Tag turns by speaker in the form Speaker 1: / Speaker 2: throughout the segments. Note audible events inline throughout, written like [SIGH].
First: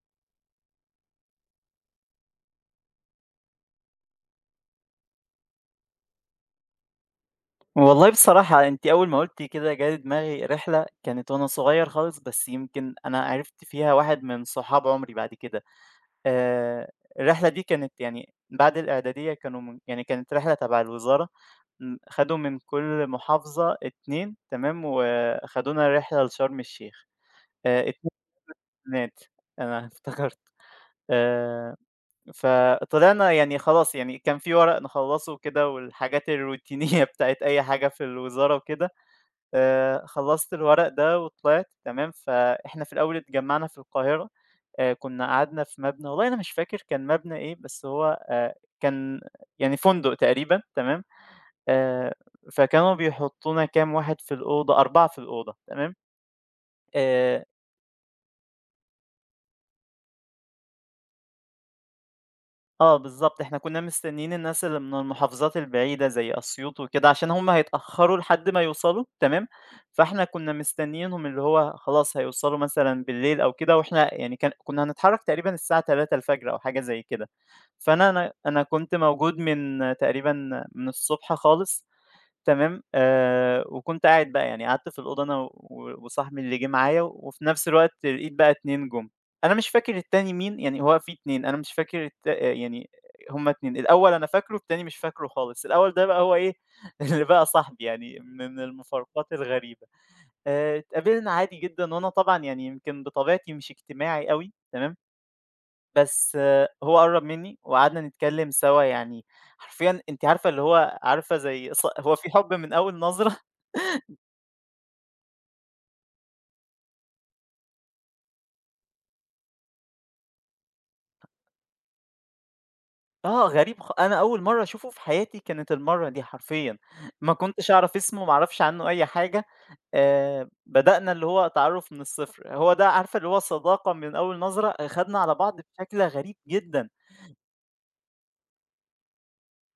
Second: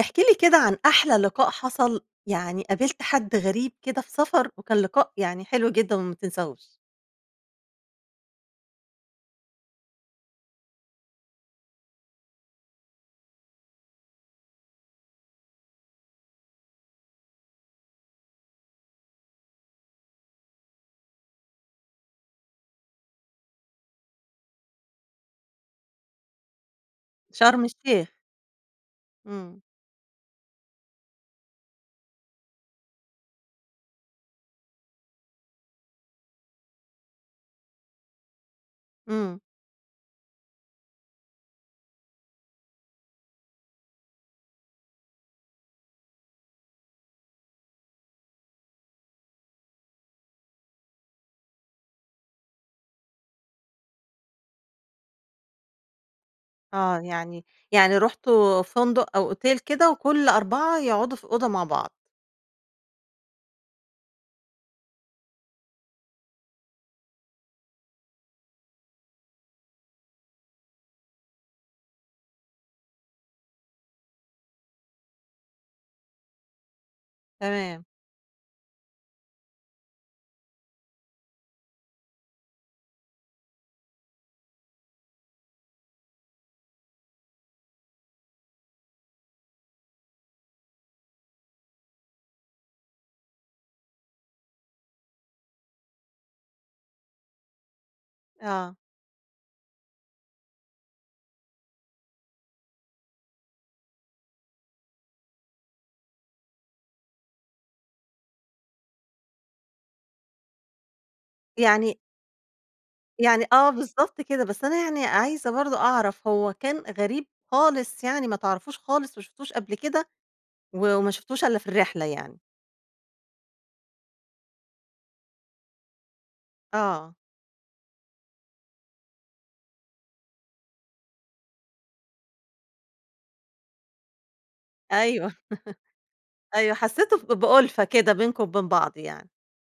Speaker 1: احكِ لي كده عن أحلى لقاء حصل، يعني قابلت حد غريب كده في سفر وكان لقاء يعني حلو جدًا وما تنساهوش،
Speaker 2: والله بصراحة أنتِ أول ما قُلتِ كده جه دماغي رحلة كانت وأنا صغير خالص، بس يمكن أنا عرفت فيها واحد من صحاب عمري بعد كده. آآ الرحلة دي كانت يعني بعد الإعدادية كانوا من يعني كانت رحلة تبع الوزارة، خدوا من كل محافظة 2 تمام، وخدونا رحلة لشرم الشيخ.
Speaker 1: شرم الشيخ،
Speaker 2: 2 بنات،
Speaker 1: إمم،
Speaker 2: أنا [LAUGHS] افتكرت. آآ فطلعنا يعني خلاص يعني كان في ورق نخلّصه وكده والحاجات الروتينية [LAUGHS] بتاعة أي حاجة في الوزارة وكده.
Speaker 1: إمم،
Speaker 2: خلّصت الورق ده وطلعت تمام، فإحنا في الأول اتجمّعنا في القاهرة، كُنّا قعدنا في مبنى والله أنا مش فاكر كان مبنى إيه، بس هو كان يعني فندق تقريبًا تمام، آآ فكانوا بيحطّونا كام واحد في الأوضة، 4 في الأوضة تمام،
Speaker 1: آه، يعني
Speaker 2: آآ
Speaker 1: يعني رُحتوا فندق أو أوتيل كده وكل 4 يقعدوا في أوضة مع بعض،
Speaker 2: آه بالضبط، إحنا كُنّا مستنيين الناس اللي من المحافظات البعيدة زي أسيوط وكده، عشان هُم هيتأخّروا لحد ما يوصلوا تمام، فإحنا كُنّا مستنيينهم اللي هو خلاص هيوصلوا مثلًا بالليل أو كده، وإحنا يعني كُنّا هنتحرّك تقريبًا الساعة 3:00 أو حاجة زي كده،
Speaker 1: تمام،
Speaker 2: فأنا أنا أنا كنت موجود من تقريبًا من الصبح خالص تمام، وكنت قاعد بقى، يعني قعدت في الأوضة أنا و وصاحبي اللي جه معايا، وفي نفس الوقت لقيت بقى 2 جُم، أنا مش فاكر التاني مين، يعني هو في 2 أنا مش فاكر آه، يعني هُم 2، الأول أنا فاكره، التاني مش فاكره خالص، الأول ده بقى هو إيه، [LAUGHS] اللي بقى صاحبي يعني من
Speaker 1: آه،
Speaker 2: المفارقات الغريبة، اتقابلنا عادي جدًا، وأنا طبعًا يعني يمكن بطبيعتي مش اجتماعي أوي، تمام، بس آه، هو قرّب مني وقعدنا نتكلم سوا، يعني حرفيًا أنتِ عارفة اللي هو عارفة زي ص
Speaker 1: يعني
Speaker 2: هو في حُب من أول نظرة؟
Speaker 1: يعني آه، بالضبط كده، بس أنا يعني عايزة برضه أعرف هو كان غريب خالص يعني ما تعرفوش خالص، ما شفتوش قبل كده و وما شفتوش إلا في الرحلة يعني؟
Speaker 2: آه، غريب خ أنا أول مرّة أشوفه في حياتي كانت المرّة دي حرفيًا،
Speaker 1: آه،
Speaker 2: [LAUGHS] ما كنتش أعرف اسمه، ما أعرفش عنه أي حاجة، بدأنا اللي هو تعرُّف من الصفر، هو ده عارفة اللي هو صداقة من أول نظرة، آه، خدنا
Speaker 1: أيوه.
Speaker 2: على بعض بشكل غريب
Speaker 1: أيوه،
Speaker 2: جدًا،
Speaker 1: حسّيتوا بأُلفة كده بينكم وبين بعض يعني،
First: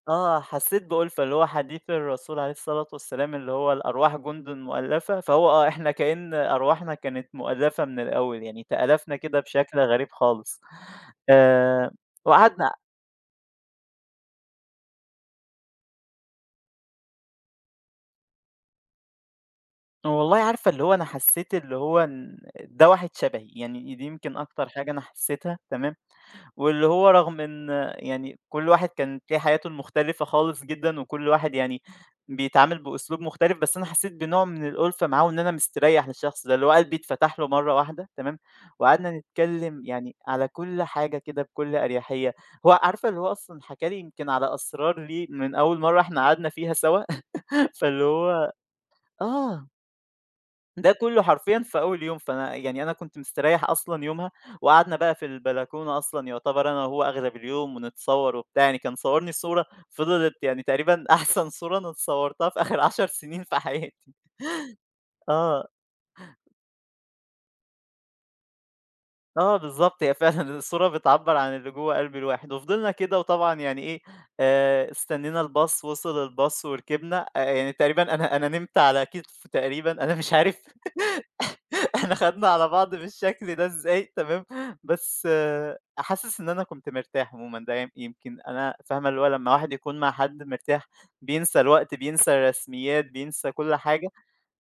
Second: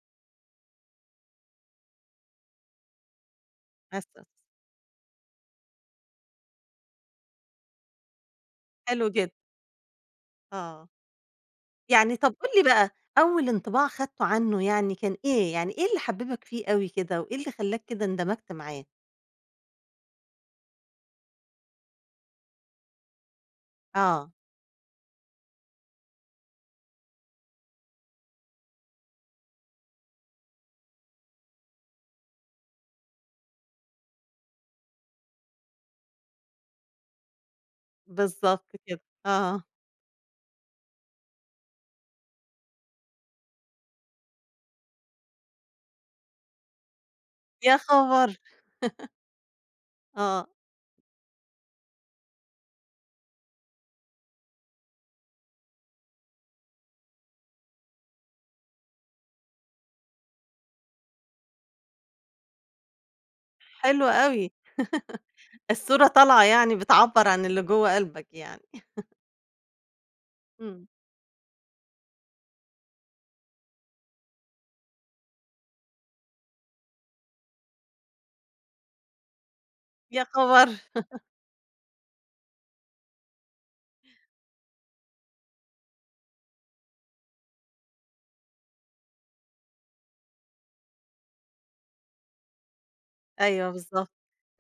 Speaker 2: آه، حسّيت بأُلفة اللي هو حديث الرسول عليه الصلاة والسلام اللي هو
Speaker 1: حس
Speaker 2: الأرواح جُندٌ مؤلّفة، فهو آه، إحنا كإن أرواحنا كانت مؤلّفة من الأول، يعني
Speaker 1: حلو
Speaker 2: تآلفنا
Speaker 1: جدًا،
Speaker 2: كده بشكل غريب خالص،
Speaker 1: آه،
Speaker 2: آآ،
Speaker 1: يعني طَب قُل لي
Speaker 2: وقعدنا
Speaker 1: بقى أول انطباع خدته عنه يعني كان إيه، يعني إيه اللي حبّبك فيه أوي كده، وإيه اللي خلّاك كده اندمجت معاه؟
Speaker 2: والله عارفة اللي هو أنا حسّيت اللي هو إن ده واحد شبهي، يعني دي
Speaker 1: آه،
Speaker 2: يمكن أكتر حاجة أنا حسّيتها تمام، واللي هو رغم إن يعني كل واحد كانت ليه حياته المختلفة خالص جدًا، وكل واحد يعني بيتعامل بأسلوب مختلف، بس أنا حسّيت بنوع من الألفة معاه وإن أنا مستريّح للشخص ده، اللي هو قلبي اتفتح له مرّة واحدة تمام،
Speaker 1: بالضبط كده،
Speaker 2: وقعدنا
Speaker 1: آه،
Speaker 2: نتكلّم يعني على كل حاجة كده بكل أريحية، هو عارفة اللي هو أصلًا حكى لي يمكن على أسرار ليه من أول مرّة إحنا قعدنا فيها سوا،
Speaker 1: يا
Speaker 2: [LAUGHS] فاللي
Speaker 1: خبر!
Speaker 2: هو آه.
Speaker 1: آه،
Speaker 2: ده كله حرفيًا في أول يوم، فأنا يعني أنا كنت مستريّح أصلًا يومها، وقعدنا بقى في البلكونة أصلًا يعتبر أنا وهو أغلب اليوم ونتصوّر وبتاع، يعني كان صوّرني صورة فضلت يعني تقريبًا [LAUGHS] أحسن صورة أنا اتصوّرتها في آخر 10 سنين في
Speaker 1: حلو
Speaker 2: حياتي.
Speaker 1: أوي،
Speaker 2: آه،
Speaker 1: الصورة طالعة يعني بتعبّر عن اللي جوّه قلبك يعني،
Speaker 2: آه بالضبط، هي فعلًا [LAUGHS]
Speaker 1: إمم،
Speaker 2: الصورة بتعبّر عن اللي جوّه قلب الواحد، وفضلنا كده وطبعًا يعني إيه، استنينا الباص، وصل الباص وركبنا، يعني تقريبًا أنا نمت على كتفه تقريبًا، أنا
Speaker 1: يا
Speaker 2: مش عارف
Speaker 1: خبر!
Speaker 2: [LAUGHS] [LAUGHS] إحنا خدنا على بعض بالشكل ده إزاي تمام، بس آه، حاسس إن أنا كنت مرتاح عمومًا، ده يمكن أنا فاهمة اللي هو لمّا الواحد يكون مع حد مرتاح بينسى الوقت، بينسى الرسميات، بينسى
Speaker 1: أيوه
Speaker 2: كل حاجة،
Speaker 1: بالضبط.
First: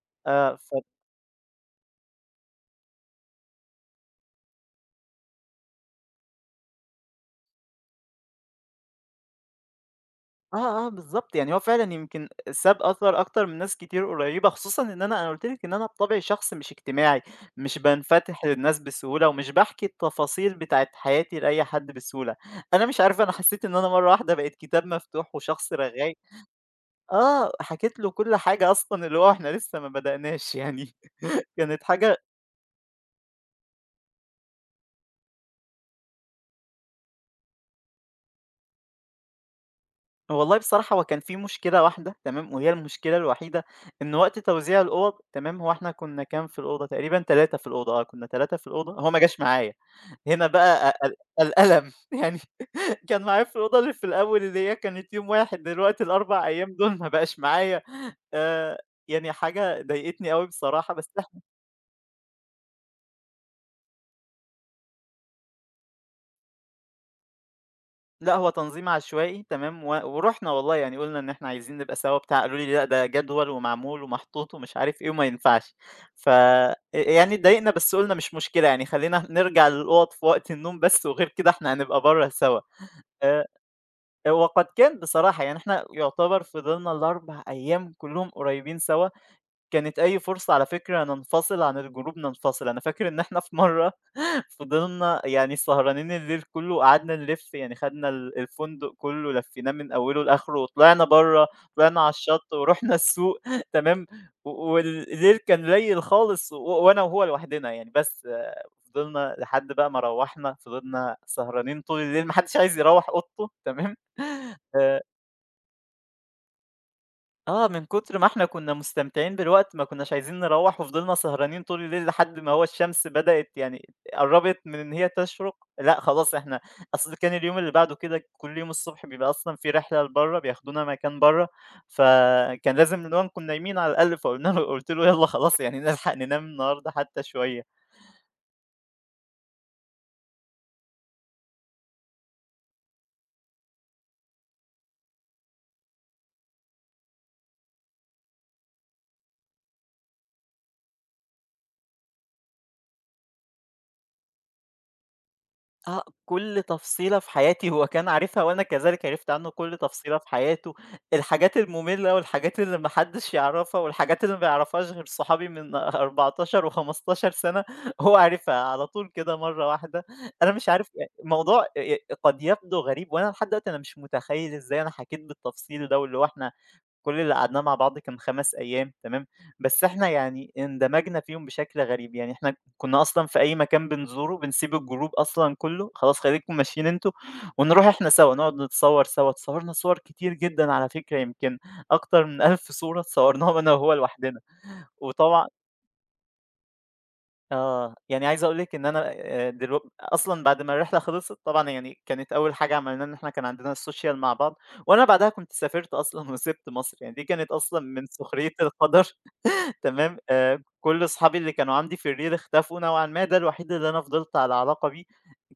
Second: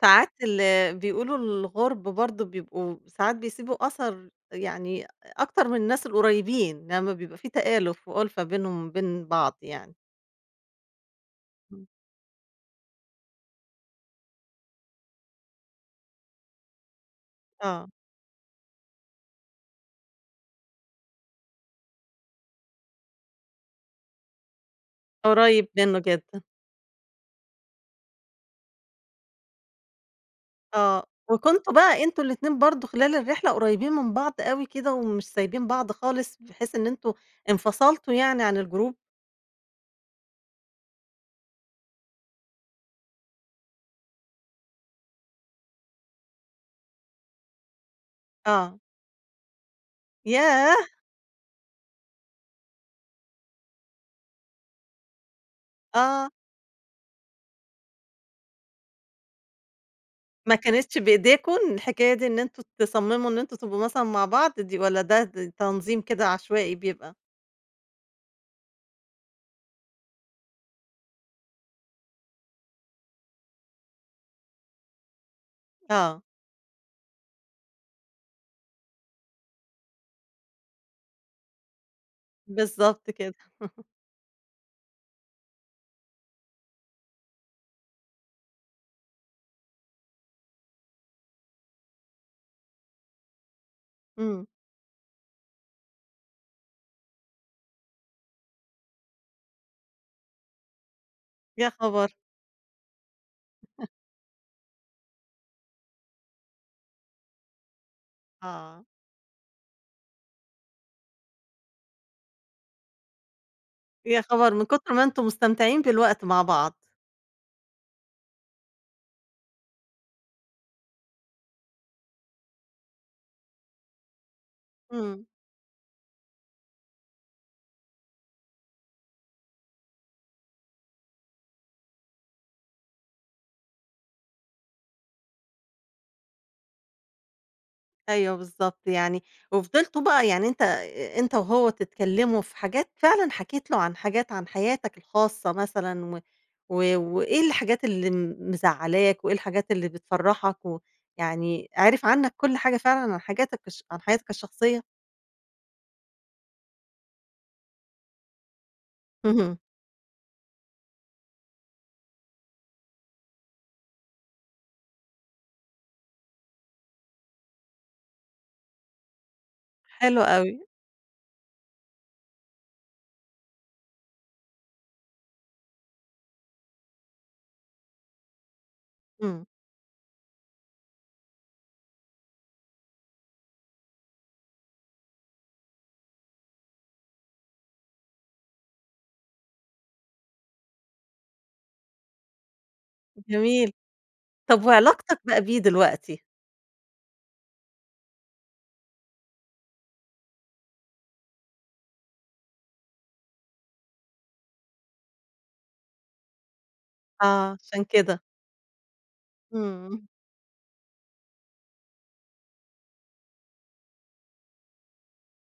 Speaker 1: ساعات ال
Speaker 2: ف
Speaker 1: بيقولوا الغُرب برضه بيبقوا ساعات بيسيبوا أثر يعني أكتر من الناس القريبين، لمّا بيبقى في تآلُف وأُلفة بينهم وبين بعض يعني.
Speaker 2: آه، آه بالضبط، يعني هو
Speaker 1: إمم.
Speaker 2: فعلًا يمكن ساب أثر أكتر من ناس كتير قريبة، خصوصًا إن أنا قُلت لِك إن أنا بطبعي شخص مش اجتماعي، مش
Speaker 1: آه،
Speaker 2: بانفتح للناس بسهولة، ومش باحكي التفاصيل بتاعة حياتي لأي حد بسهولة، أنا مش عارف أنا حسيت إن أنا مرة واحدة بقيت كتاب مفتوح
Speaker 1: قريب
Speaker 2: وشخص
Speaker 1: منّه
Speaker 2: رغاي
Speaker 1: جدًا.
Speaker 2: آه، حكيت له كل حاجة أصلًا اللي هو إحنا لسه ما بدأناش يعني
Speaker 1: آه،
Speaker 2: [LAUGHS]
Speaker 1: وكنتم
Speaker 2: كانت
Speaker 1: بقى
Speaker 2: حاجة
Speaker 1: أنتم الاتنين برضه خلال الرحلة قريبين من بعض أوي كده ومش سايبين بعض خالص بحيث إن أنتم انفصلتوا يعني عن الgroup؟
Speaker 2: والله بصراحة هو كان في مشكلة واحدة تمام، وهي المشكلة الوحيدة إن وقت توزيع الأوض تمام، هو إحنا كنا كام في الأوضة تقريبًا 3 في الأوضة آه، كنا 3 في
Speaker 1: آه.
Speaker 2: الأوضة هو ما جاش معايا، هنا
Speaker 1: ياه!
Speaker 2: بقى أ ال الألم [LAUGHS] يعني كان معايا في الأوضة اللي في الأول اللي هي كانت يوم واحد دلوقتي
Speaker 1: آه.
Speaker 2: ال4 أيام دول ما بقاش معايا آآ، يعني حاجة ضايقتني أوي
Speaker 1: ما
Speaker 2: بصراحة
Speaker 1: كانتش
Speaker 2: بس
Speaker 1: بإيديكم الحكاية دي إن أنتم تصمموا إن أنتم تبقوا مثلًا مع بعض دي والّا ده تنظيم كده عشوائي بيبقى؟
Speaker 2: لأ، هو تنظيم عشوائي تمام، و ورُحنا والله يعني قُلنا إن إحنا عايزين نبقى سوا بتاع، قالوا لي: "لأ، ده جدول ومعمول ومحطوط ومش عارف إيه وما ينفعش."
Speaker 1: آه،
Speaker 2: ف يعني اتضايقنا بس قُلنا مش مشكلة يعني خلّينا [LAUGHS] نرجع للأوض في وقت النوم بس وغير كده إحنا هنبقى برّه سوا.
Speaker 1: بالضبط كده،
Speaker 2: آآ وقد كان بصراحة، يعني إحنا يُعتبر فضلنا ال4 أيام كلّهم قريبين سوا. كانت أي فرصة على فكرة ننفصل عن الجروب ننفصل، أنا فاكر إن إحنا في مرّة
Speaker 1: إمم،
Speaker 2: [LAUGHS] فضلنا يعني سهرانين الليل كلّه وقعدنا نلِف، يعني خدنا الفندق كلّه لفّيناه من أوله لآخره وطلعنا برّه،
Speaker 1: يا
Speaker 2: طلعنا على
Speaker 1: خبر!
Speaker 2: الشط ورُحنا السوق [LAUGHS] تمام، و والليل كان ليّل خالص و وأنا وهو لوحدنا يعني بس، آه،
Speaker 1: آه،
Speaker 2: فضلنا لحد بقى ما روّحنا فضلنا سهرانين طول الليل ما حدّش عايز يروّح أوضته تمام،
Speaker 1: يا خبر من
Speaker 2: [LAUGHS]
Speaker 1: كتر ما
Speaker 2: آآ
Speaker 1: أنتم مستمتعين بالوقت مع بعض،
Speaker 2: آه، من كتر ما إحنا كنا مستمتعين بالوقت ما كناش عايزين نروّح، وفضلنا سهرانين طول الليل لحد ما هو الشمس بدأت يعني قرّبت من إن هي
Speaker 1: إمم.
Speaker 2: تشرق، لأ خلاص إحنا أصل كان اليوم اللي بعده كده كل يوم الصبح بيبقى أصلًا في رحلة لبرّه، بياخدونا مكان برّه، فكان لازم اللي هو نكون نايمين على الأقل، فقلنا له قُلت له: "يالّا خلاص يعني نلحق ننام النهارده حتى شوية."
Speaker 1: أيوه بالضبط، يعني وفضلتوا بقى يعني أنت وهو تتكلّموا في حاجات فعلًا حكيت له عن حاجات عن حياتك الخاصة مثلًا و و وإيه الحاجات اللي مزعّلاك، وإيه الحاجات اللي بتفرّحك يعني عِرِف عنّك كل حاجة فعلًا عن حاجاتك عن حياتك الشخصية؟
Speaker 2: آه، كل تفصيلة في حياتي هو كان عارفها وأنا كذلك عرفت عنه
Speaker 1: اهم.
Speaker 2: كل تفصيلة في حياته، الحاجات المملة والحاجات اللي ما حدش يعرفها والحاجات اللي ما يعرفهاش غير صحابي من [LAUGHS] 14 و15 سنة هو عارفها على طول كده مرة واحدة،
Speaker 1: حلو
Speaker 2: أنا
Speaker 1: أوي.
Speaker 2: مش عارف يعني الموضوع قد يبدو غريب وأنا لحد دلوقتي أنا مش متخيل إزاي أنا حكيت بالتفصيل ده واللي هو إحنا كل اللي قعدناه مع بعض كان 5 أيام تمام،
Speaker 1: إمم.
Speaker 2: بس إحنا يعني اندمجنا فيهم بشكل غريب، يعني إحنا كنا أصلًا في أي مكان بنزوره بنسيب الجروب أصلًا كله، خلاص خليكم ماشيين أنتم ونروح إحنا سوا نقعد نتصور سوا، اتصورنا صور كتير جدًا على فكرة يمكن أكتر من 1000 صورة اتصورناهم
Speaker 1: جميل.
Speaker 2: أنا وهو لوحدنا،
Speaker 1: طَب وعلاقتك بقى
Speaker 2: وطبعًا
Speaker 1: بيه دلوقتي؟
Speaker 2: آه، يعني عايز أقول لِك إن أنا دلو أصلًا بعد ما الرحلة خلصت طبعًا يعني كانت أول حاجة عملناها إن إحنا كان عندنا الsocial مع بعض، وأنا بعدها كنت سافرت أصلًا [LAUGHS] وسِبت مصر، يعني دي كانت
Speaker 1: آه.
Speaker 2: أصلًا
Speaker 1: عشان
Speaker 2: من
Speaker 1: كده.
Speaker 2: سخرية القدر.
Speaker 1: إمم.
Speaker 2: تمام، كل أصحابي اللي كانوا عندي في الReal اختفوا نوعًا ما، ده الوحيد اللي أنا فضلت على علاقة بيه،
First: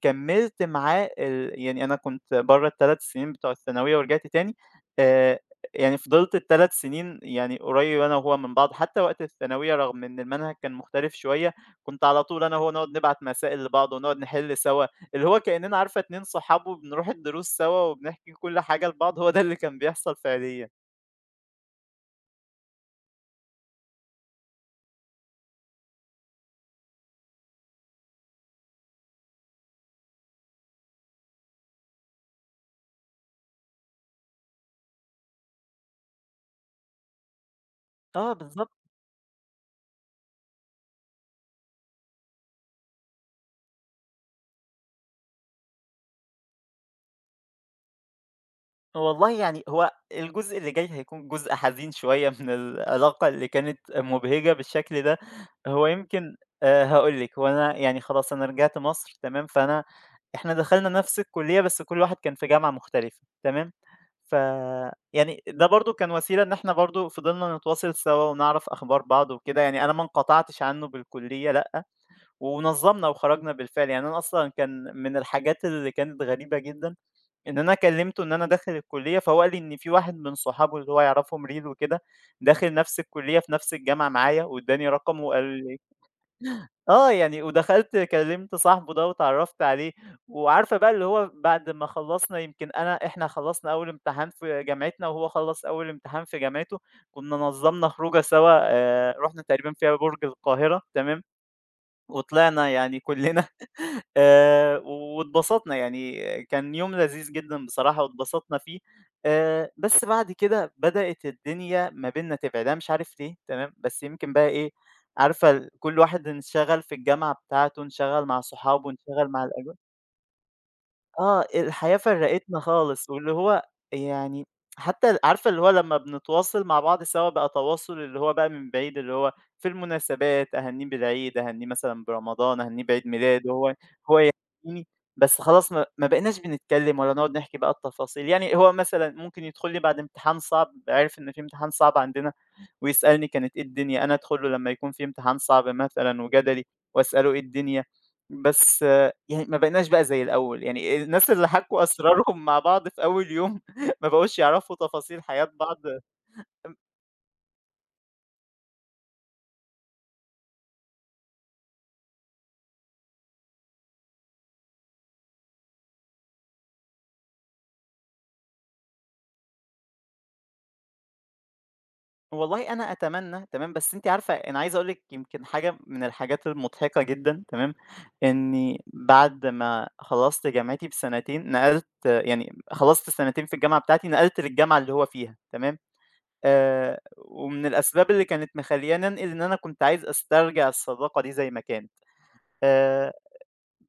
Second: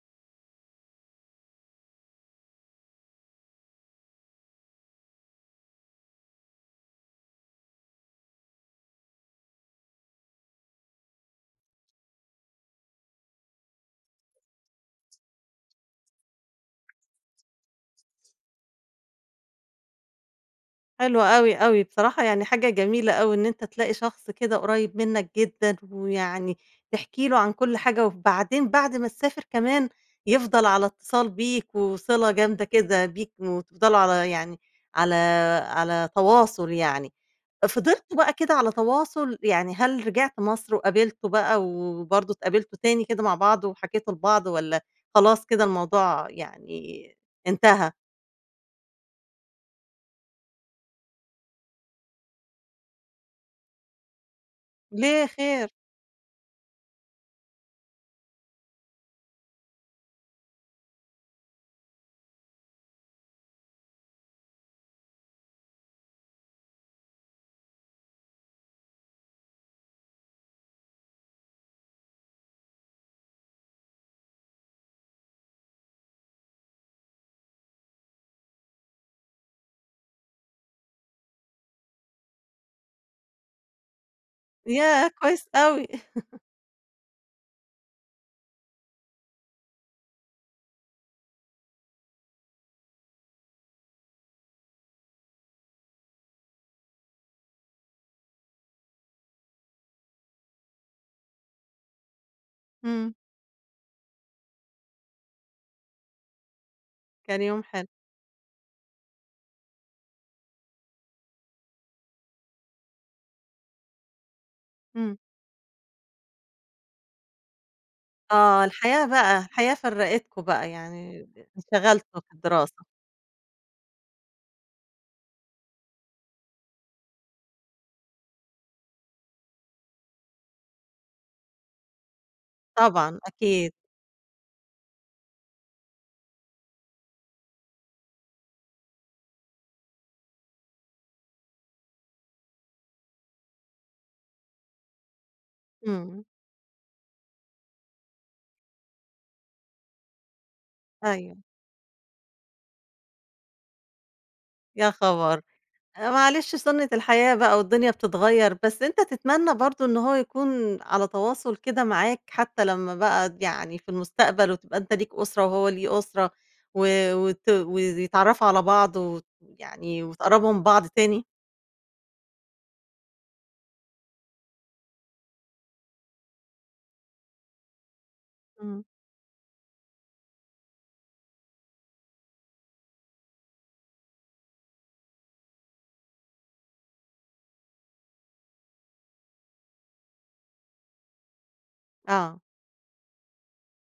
Speaker 2: كمّلت معاه ال يعني أنا كنت برّه ال3 سنين بتوع الثانوية ورجعت تاني، آآ يعني فضلت ال3 سنين يعني قريب أنا وهو من بعض، حتى وقت الثانوية رغم إن المنهج كان مختلف شوية، كنت على طول أنا وهو نقعد نبعت مسائل لبعض ونقعد نحل سوا، اللي هو كإننا عارفة 2 صحاب وبنروح الدروس سوا وبنحكي كل حاجة لبعض، هو ده اللي كان بيحصل فعليًا.
Speaker 1: حلو أوي، أوي، بصراحة يعني حاجة جميلة أوي إن أنت تلاقي شخص كده قريب منك جدًا، ويعني تحكي له عن كل حاجة، وبعدين بعد ما تسافر كمان يفضل على اتصال بيك، وصلة جامدة كده بيك، وتفضلوا على على تواصل يعني. فضلتوا بقى
Speaker 2: آه
Speaker 1: كده
Speaker 2: بالضبط.
Speaker 1: على تواصل؟ يعني هل رجعت مصر وقابلته بقى وبرضه اتقابلتوا تاني كده مع بعض وحكيتوا لبعض، والّا خلاص كده الموضوع يعني انتهى؟
Speaker 2: والله يعني هو الجزء اللي جاي هيكون جزء حزين شوية من العلاقة اللي كانت مبهجة بالشكل ده،
Speaker 1: ليه خير!
Speaker 2: هو يمكن هاقول لِك، هو أنا يعني خلاص أنا رجعت مصر تمام، فأنا إحنا دخلنا نفس الكُلّية بس كل واحد كان في جامعة مختلفة تمام، ف يعني ده برضه كان وسيلة إن إحنا برضه فضلنا نتواصل سوا ونعرف أخبار بعض وكده، يعني أنا ما انقطعتش عنه بالكُلّية لأ، ونظّمنا وخرجنا بالفعل، يعني أنا أصلًا كان من الحاجات اللي كانت غريبة جدًا إن أنا كلّمته إن أنا داخل الكُلّية، فهو قال لي إن في واحد من صحابه اللي هو يعرفهم ريل وكده، داخل نفس الكُلّية في نفس الجامعة معايا وادّاني
Speaker 1: ياه!
Speaker 2: رقمه وقال
Speaker 1: كويس
Speaker 2: لي
Speaker 1: أوي.
Speaker 2: آه، يعني ودخلت كلّمت صاحبه ده واتعرّفت عليه، وعارفة بقى اللي هو بعد ما خلّصنا يمكن إحنا خلّصنا أول امتحان في جامعتنا وهو خلّص أول امتحان في جامعته، كُنّا نظّمنا خروجة سوا رُحنا تقريبًا فيها برج القاهرة تمام؟ وطلعنا يعني
Speaker 1: إمم،
Speaker 2: كلنا [LAUGHS] واتبسطنا، يعني كان يوم لذيذ
Speaker 1: كان يوم
Speaker 2: جدًا
Speaker 1: حلو،
Speaker 2: بصراحة واتبسطنا فيه، بس بعد كده بدأت الدنيا ما بيننا تبعد، أنا مش عارف ليه تمام، بس يمكن بقى إيه،
Speaker 1: إمم،
Speaker 2: عارفة كل واحد انشغل في الجامعة بتاعته، انشغل مع
Speaker 1: آه،
Speaker 2: صحابه، انشغل مع
Speaker 1: الحياة
Speaker 2: الأجواء
Speaker 1: فرّقتكم بقى يعني
Speaker 2: آه، الحياة
Speaker 1: انشغلتوا في
Speaker 2: فرّقتنا
Speaker 1: الدراسة،
Speaker 2: خالص، واللي هو يعني حتى ال عارفة اللي هو لمّا بنتواصل مع بعض سوا بقى تواصل اللي هو بقى من بعيد، اللي هو في المناسبات أهنّيه بالعيد، أهنّيه مثلًا برمضان، أهنّيه بعيد
Speaker 1: طبعًا
Speaker 2: ميلاده،
Speaker 1: أكيد،
Speaker 2: هو يهنّيني، بس خلاص ما بقيناش بنتكلّم ولا نقعد نحكي بقى التفاصيل، يعني هو مثلًا ممكن يدخل لي بعد امتحان صعب، عرف إن في امتحان صعب عندنا ويسألني كانت إيه الدنيا، أنا أدخل له لمّا يكون في امتحان صعب مثلًا
Speaker 1: إمم،
Speaker 2: وجدلي وأسأله إيه الدنيا، بس يعني ما بقيناش بقى زي الأول، يعني الناس
Speaker 1: أيوه،
Speaker 2: اللي حكوا أسرارهم مع بعض في أول يوم [LAUGHS] ما بقوش يعرفوا
Speaker 1: يا
Speaker 2: تفاصيل
Speaker 1: خبر!
Speaker 2: حياة بعض.
Speaker 1: معلش سُنّة الحياة بقى والدنيا بتتغيّر، بس أنت تتمنى برضه إن هو يكون على تواصل كده معاك حتى لمّا بقى يعني في المستقبل وتبقى أنت ليك أسرة وهو ليه أسرة و وت ويتعرّفوا على بعض وت يعني وتقرّبوا من بعض تاني؟
Speaker 2: والله أنا أتمنى تمام، بس أنتِ عارفة أنا عايز أقول لِك يمكن حاجة من الحاجات المضحكة جدًا تمام،
Speaker 1: إمم،
Speaker 2: إني بعد ما خلصت جامعتي بسنتين نقلت يعني خلصت سنتين في الجامعة بتاعتي، نقلت للجامعة اللي هو فيها تمام، ومن الأسباب اللي كانت مخلّياني أنقل إن أنا كنت عايز أسترجع الصداقة دي زي ما كانت.
Speaker 1: آه،
Speaker 2: آآ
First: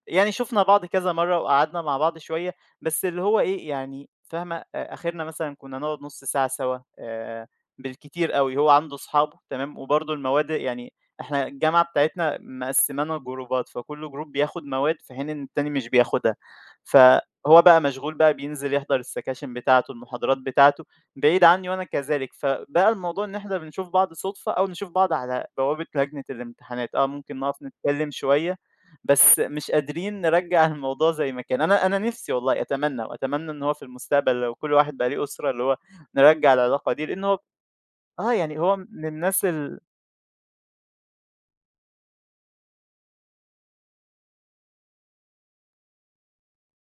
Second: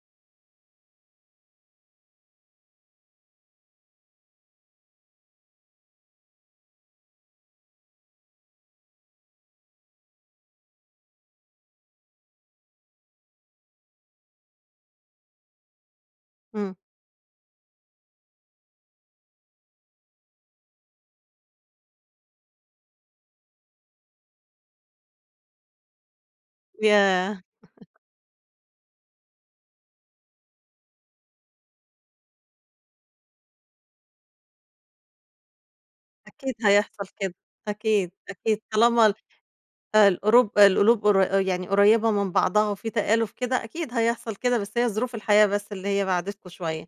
Speaker 2: يعني شُفنا بعض كذا مرّة وقعدنا مع بعض شوية، بس اللي هو إيه، يعني فاهمة، آخرنا مثلًا كُنّا نقعد نُص ساعة سوا بالكتير أوي، هو عنده أصحابه تمام، وبرضه المواد يعني إحنا الجامعة بتاعتنا مقسّمانا جروبات، فكل جروب بياخُد مواد في حين إن التاني مش بياخُدها،
Speaker 1: إمم،
Speaker 2: فهو بقى مشغول بقى بينزل يحضر السكاشن بتاعته، المحاضرات بتاعته بعيد عنّي وأنا كذلك، فبقى الموضوع إن إحنا بنشوف بعض صُدفة أو نشوف بعض على بوابة لجنة الامتحانات، آه ممكن
Speaker 1: ياه!
Speaker 2: نقف نتكلّم شوية بس مش قادرين نرجّع الموضوع زي ما كان. أنا نِفْسي والله أتمنّى وأتمنّى إن هو في المستقبل لو كل واحد بقى ليه أسرة، اللي هو نرجّع
Speaker 1: أكيد
Speaker 2: العلاقة
Speaker 1: هيحصل
Speaker 2: دي، لإن
Speaker 1: كده،
Speaker 2: هو
Speaker 1: أكيد،
Speaker 2: آه،
Speaker 1: أكيد
Speaker 2: يعني هو
Speaker 1: طالما
Speaker 2: من
Speaker 1: ال
Speaker 2: الناس
Speaker 1: القروب القلوب قر يعني قريبة من بعضها وفي تآلف كده، أكيد هيحصل كده، بس هي ظروف الحياة بس اللي هي بعدتكم شوية،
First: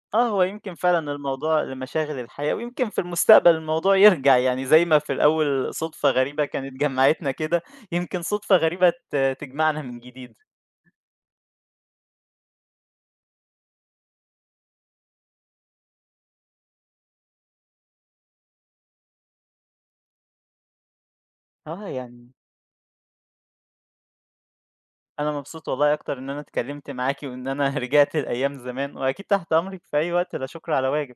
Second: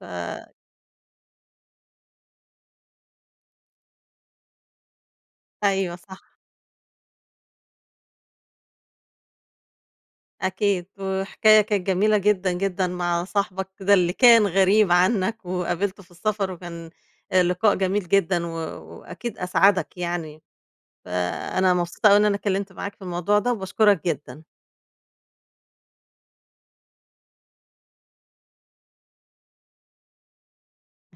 Speaker 1: ف
Speaker 2: آه، هو يمكن فعلًا الموضوع لمشاغل الحياة ويمكن في المستقبل الموضوع يرجع، يعني زي ما في الأول
Speaker 1: أيوه
Speaker 2: صُدفة
Speaker 1: صح،
Speaker 2: غريبة كانت جمّعتنا كده، يمكن صُدفة غريبة تجمعنا من جديد.
Speaker 1: أكيد، وحكاية كانت جميلة جدًا، جدًا مع صاحبك ده اللي كان غريب عنك وقابلته في السفر وكان لقاء جميل جدًا وأكيد أسعدك يعني، فأنا
Speaker 2: آه،
Speaker 1: مبسوطة أوي إن
Speaker 2: يعني
Speaker 1: أنا اتكلمت معاك في الموضوع ده وباشكرك جدًا.
Speaker 2: أنا مبسوط والله أكتر إن أنا اتكلّمت معاكِ وإن أنا [LAUGHS] رجعت لأيام زمان وأكيد تحت أمرِك في أي وقت، لا شُكر على واجب.